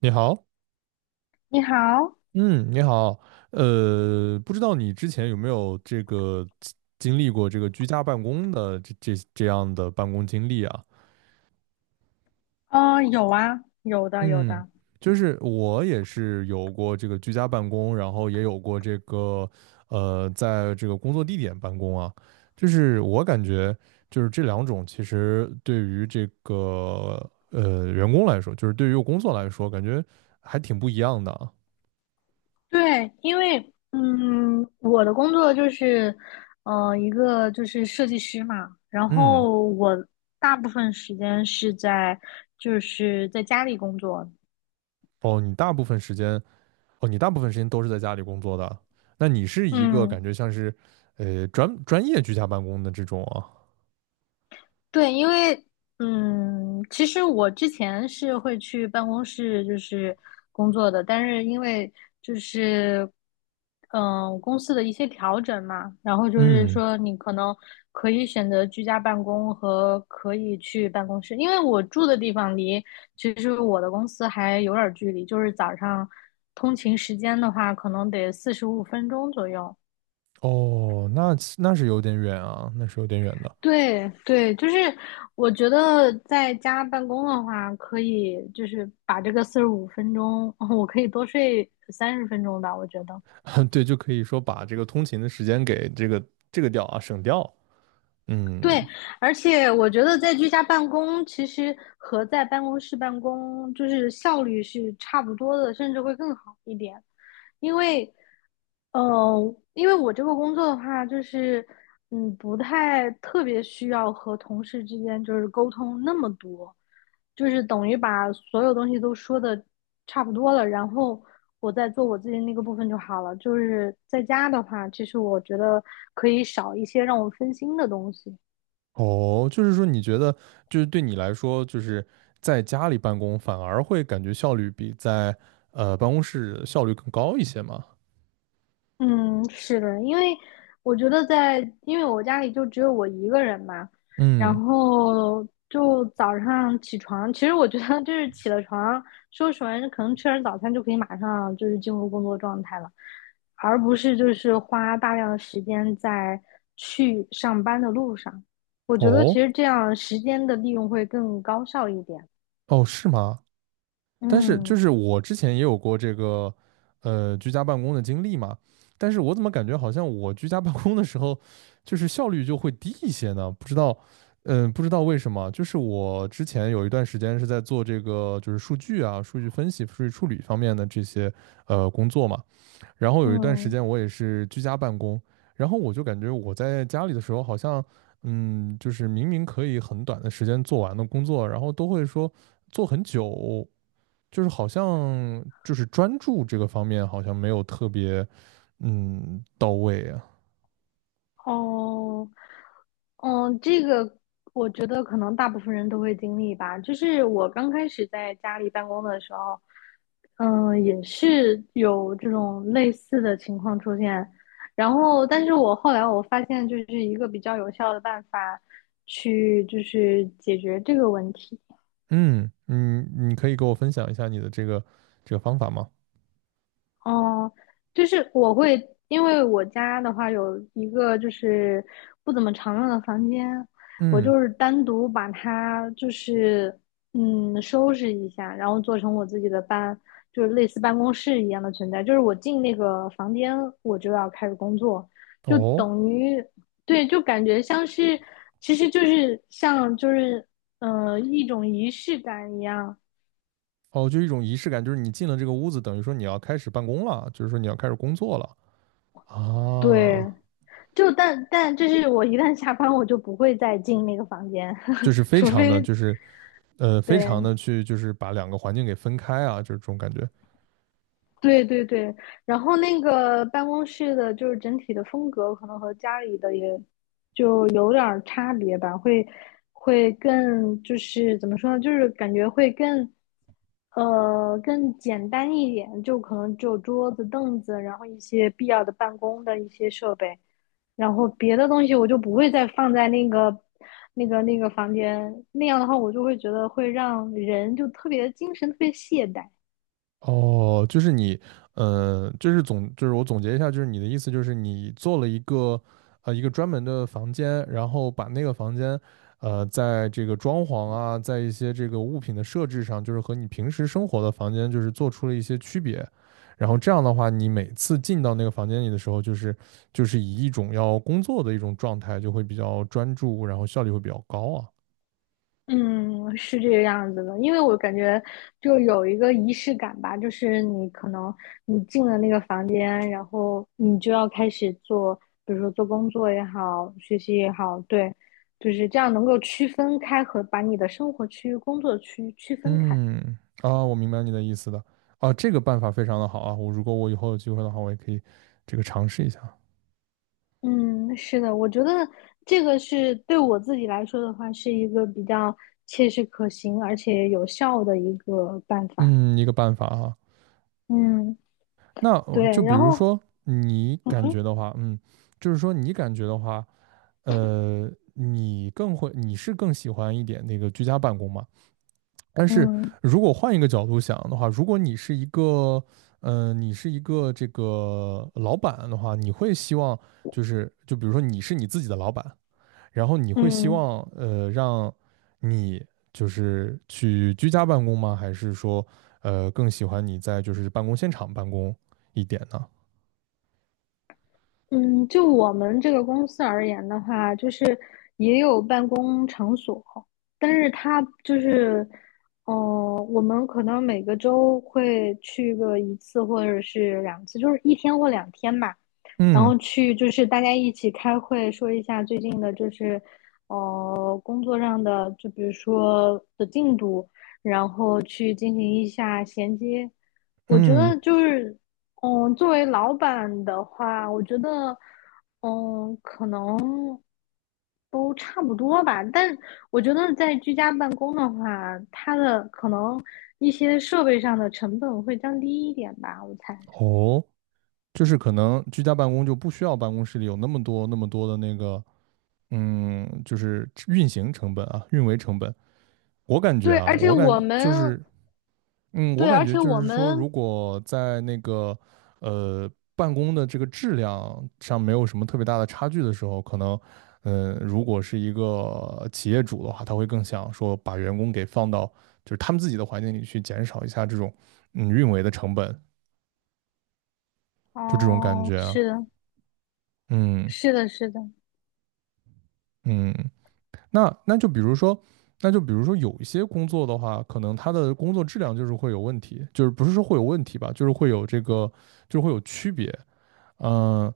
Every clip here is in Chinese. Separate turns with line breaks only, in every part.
你好。
你好。
嗯，你好。不知道你之前有没有这个经历过这个居家办公的这样的办公经历啊？
有啊，有的，有
嗯，
的。
就是我也是有过这个居家办公，然后也有过这个在这个工作地点办公啊。就是我感觉就是这两种其实对于这个员工来说，就是对于工作来说，感觉还挺不一样的啊。
对，因为，我的工作就是，一个就是设计师嘛。然
嗯。
后我大部分时间是在就是在家里工作，
哦，你大部分时间。哦，你大部分时间都是在家里工作的。那你是一个
嗯。
感觉像是，专业居家办公的这种啊。
对，因为其实我之前是会去办公室就是工作的。但是因为就是公司的一些调整嘛，然后就是
嗯。
说你可能可以选择居家办公和可以去办公室。因为我住的地方离其实我的公司还有点儿距离，就是早上通勤时间的话，可能得四十五分钟左右。
哦，那那是有点远啊，那是有点远的。
对对，就是我觉得在家办公的话，可以就是把这个四十五分钟，我可以多睡30分钟吧，我觉得。
对，就可以说把这个通勤的时间给这个这个掉啊，省掉。
对，
嗯。
而且我觉得在居家办公，其实和在办公室办公就是效率是差不多的，甚至会更好一点。因为因为我这个工作的话，就是不太特别需要和同事之间就是沟通那么多，就是等于把所有东西都说的差不多了，然后我再做我自己那个部分就好了。就是在家的话，其实我觉得可以少一些让我分心的东西。
哦，就是说你觉得，就是对你来说，就是在家里办公反而会感觉效率比在办公室效率更高一些吗？
嗯，是的，因为我觉得在，因为我家里就只有我一个人嘛。然
嗯。
后就早上起床，其实我觉得就是起了床，收拾完可能吃完早餐就可以马上就是进入工作状态了，而不是就是花大量的时间在去上班的路上。我觉得其
哦，
实这样时间的利用会更高效一点。
哦，是吗？但是就
嗯
是我之前也有过这个居家办公的经历嘛，但是我怎么感觉好像我居家办公的时候，就是效率就会低一些呢？不知道，嗯、不知道为什么。就是我之前有一段时间是在做这个就是数据啊、数据分析、数据处理方面的这些工作嘛，然后有一段时
嗯。
间我也是居家办公，然后我就感觉我在家里的时候好像。嗯，就是明明可以很短的时间做完的工作，然后都会说做很久，就是好像就是专注这个方面好像没有特别到位啊。
哦，这个我觉得可能大部分人都会经历吧。就是我刚开始在家里办公的时候，也是有这种类似的情况出现。然后，但是我后来发现，就是一个比较有效的办法去就是解决这个问题。
嗯。嗯，你可以给我分享一下你的这个这个方法吗？
哦，就是我会，因为我家的话有一个就是不怎么常用的房间，我
嗯。
就是单独把它就是收拾一下，然后做成我自己的就是类似办公室一样的存在。就是我进那个房间，我就要开始工作，就
哦
等于对，就感觉像是，其实就是像就是一种仪式感一样，
哦，就一种仪式感，就是你进了这个屋子，等于说你要开始办公了，就是说你要开始工作了啊。
对。就但就是我一旦下班，我就不会再进那个房间，
就是非
除
常的
非
就是非常的
对
去就是把两个环境给分开啊，就是这种感觉。
对对对。然后那个办公室的，就是整体的风格可能和家里的也就有点儿差别吧，会更就是怎么说呢，就是感觉会更更简单一点，就可能只有桌子、凳子，然后一些必要的办公的一些设备，然后别的东西我就不会再放在那个房间，那样的话我就会觉得会让人就特别精神特别懈怠。
哦，就是你，就是总，就是我总结一下，就是你的意思就是你做了一个，呃，一个专门的房间，然后把那个房间，呃，在这个装潢啊，在一些这个物品的设置上，就是和你平时生活的房间，就是做出了一些区别。然后这样的话，你每次进到那个房间里的时候，就是就是以一种要工作的一种状态，就会比较专注，然后效率会比较高啊。
嗯，是这个样子的，因为我感觉就有一个仪式感吧。就是你可能进了那个房间，然后你就要开始做，比如说做工作也好，学习也好，对。就是这样能够区分开和把你的生活区、工作区区分开。
嗯。啊，我明白你的意思的。啊，这个办法非常的好啊，我如果我以后有机会的话，我也可以这个尝试一下。
嗯，是的，我觉得这个是对我自己来说的话，是一个比较切实可行而且有效的一个办法。
嗯，一个办法啊。
嗯，
那我就
对，
比
然
如
后
说你感觉的话，嗯，就是说你感觉的话，你更会，你是更喜欢一点那个居家办公嘛？但是
嗯嗯。
如果换一个角度想的话，如果你是一个，呃，你是一个这个老板的话，你会希望就是，就比如说你是你自己的老板。然后你会希
嗯
望让你就是去居家办公吗？还是说更喜欢你在就是办公现场办公一点呢？
嗯，就我们这个公司而言的话，就是也有办公场所。但是它就是，嗯，我们可能每个周会去个一次或者是两次，就是一天或两天吧，然
嗯
后去就是大家一起开会，说一下最近的，就是，工作上的，就比如说的进度，然后去进行一下衔接。我觉
嗯。
得就是。作为老板的话，我觉得，可能都差不多吧。但我觉得在居家办公的话，它的可能一些设备上的成本会降低一点吧，我猜。
哦，就是可能居家办公就不需要办公室里有那么多那么多的那个就是运行成本啊，运维成本。我感觉
对，
啊，
而且
我感
我
就
们，
是嗯，我
对，
感
而
觉
且
就
我
是说，如
们，
果在那个呃办公的这个质量上没有什么特别大的差距的时候，可能，嗯、如果是一个企业主的话，他会更想说把员工给放到就是他们自己的环境里去，减少一下这种运维的成本，就这种感
哦，
觉啊。
是的，
嗯
是的，是的，
嗯。那那就比如说，那就比如说有一些工作的话，可能他的工作质量就是会有问题，就是不是说会有问题吧，就是会有这个，就是会有区别。嗯、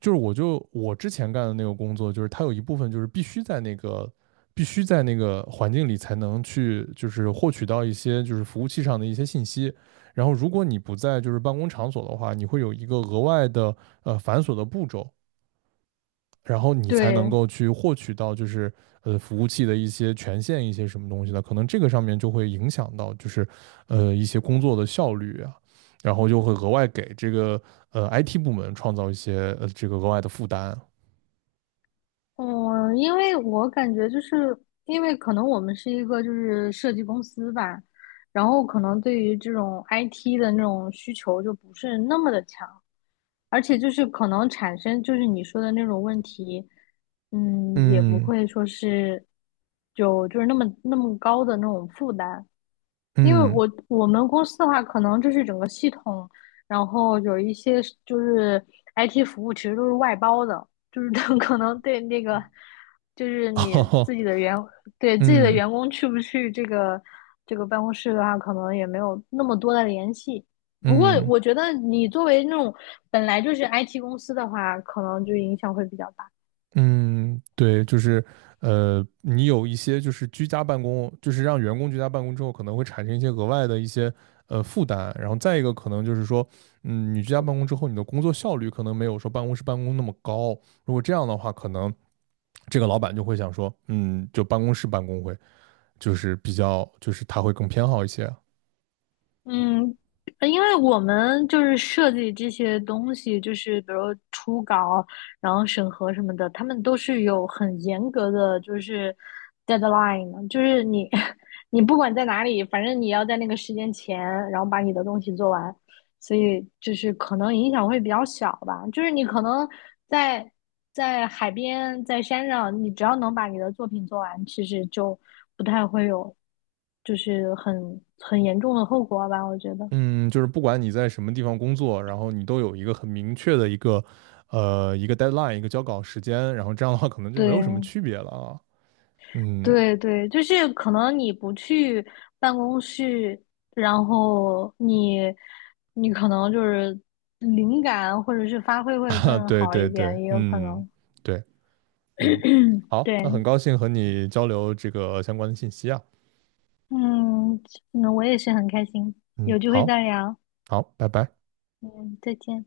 就是我就我之前干的那个工作，就是它有一部分就是必须在那个必须在那个环境里才能去就是获取到一些就是服务器上的一些信息。然后如果你不在就是办公场所的话，你会有一个额外的繁琐的步骤，然后你才能
对。
够去获取到就是服务器的一些权限一些什么东西的，可能这个上面就会影响到就是一些工作的效率啊。然后就会额外给这个IT 部门创造一些这个额外的负担啊。
嗯，因为我感觉就是因为可能我们是一个就是设计公司吧，然后可能对于这种 IT 的那种需求就不是那么的强，而且就是可能产生就是你说的那种问题。也不
嗯
会说是就是那么那么高的那种负担，因为
嗯。
我们公司的话，可能就是整个系统，然后有一些是就是 IT 服务，其实都是外包的，就是他 可能对那个就是 你自
哦，
己的员对自己的
嗯
员工去不去这个办公室的话，可能也没有那么多的联系。不过
嗯
我觉得你作为那种本来就是 IT 公司的话，可能就影响会比较大。
嗯。对，就是你有一些就是居家办公，就是让员工居家办公之后，可能会产生一些额外的一些负担，然后再一个可能就是说，嗯，你居家办公之后，你的工作效率可能没有说办公室办公那么高，如果这样的话，可能这个老板就会想说，嗯，就办公室办公会就是比较就是他会更偏好一些。
嗯，因为我们就是设计这些东西，就是比如初稿，然后审核什么的，他们都是有很严格的就是 deadline 的就是你 你不管在哪里，反正你要在那个时间前，然后把你的东西做完。所以就是可能影响会比较小吧。就是你可能在在海边、在山上，你只要能把你的作品做完，其实就不太会有就是很严重的后果吧。我觉得，
嗯，就是不管你在什么地方工作，然后你都有一个很明确的一个，呃，一个 deadline，一个交稿时间，然后这样的话可能就没有什么
对
区别了啊。嗯。
对对，就是可能你不去办公室，然后你可能就是灵感或者是发挥 会
啊，
更
对
好一
对
点，
对，
也有可
嗯，
能。
对。嗯，好，那
对。
很高兴和你交流这个相关的信息啊。
嗯，那我也是很开心，
嗯，
有机会
好，
再聊。
好，拜拜。
嗯，再见。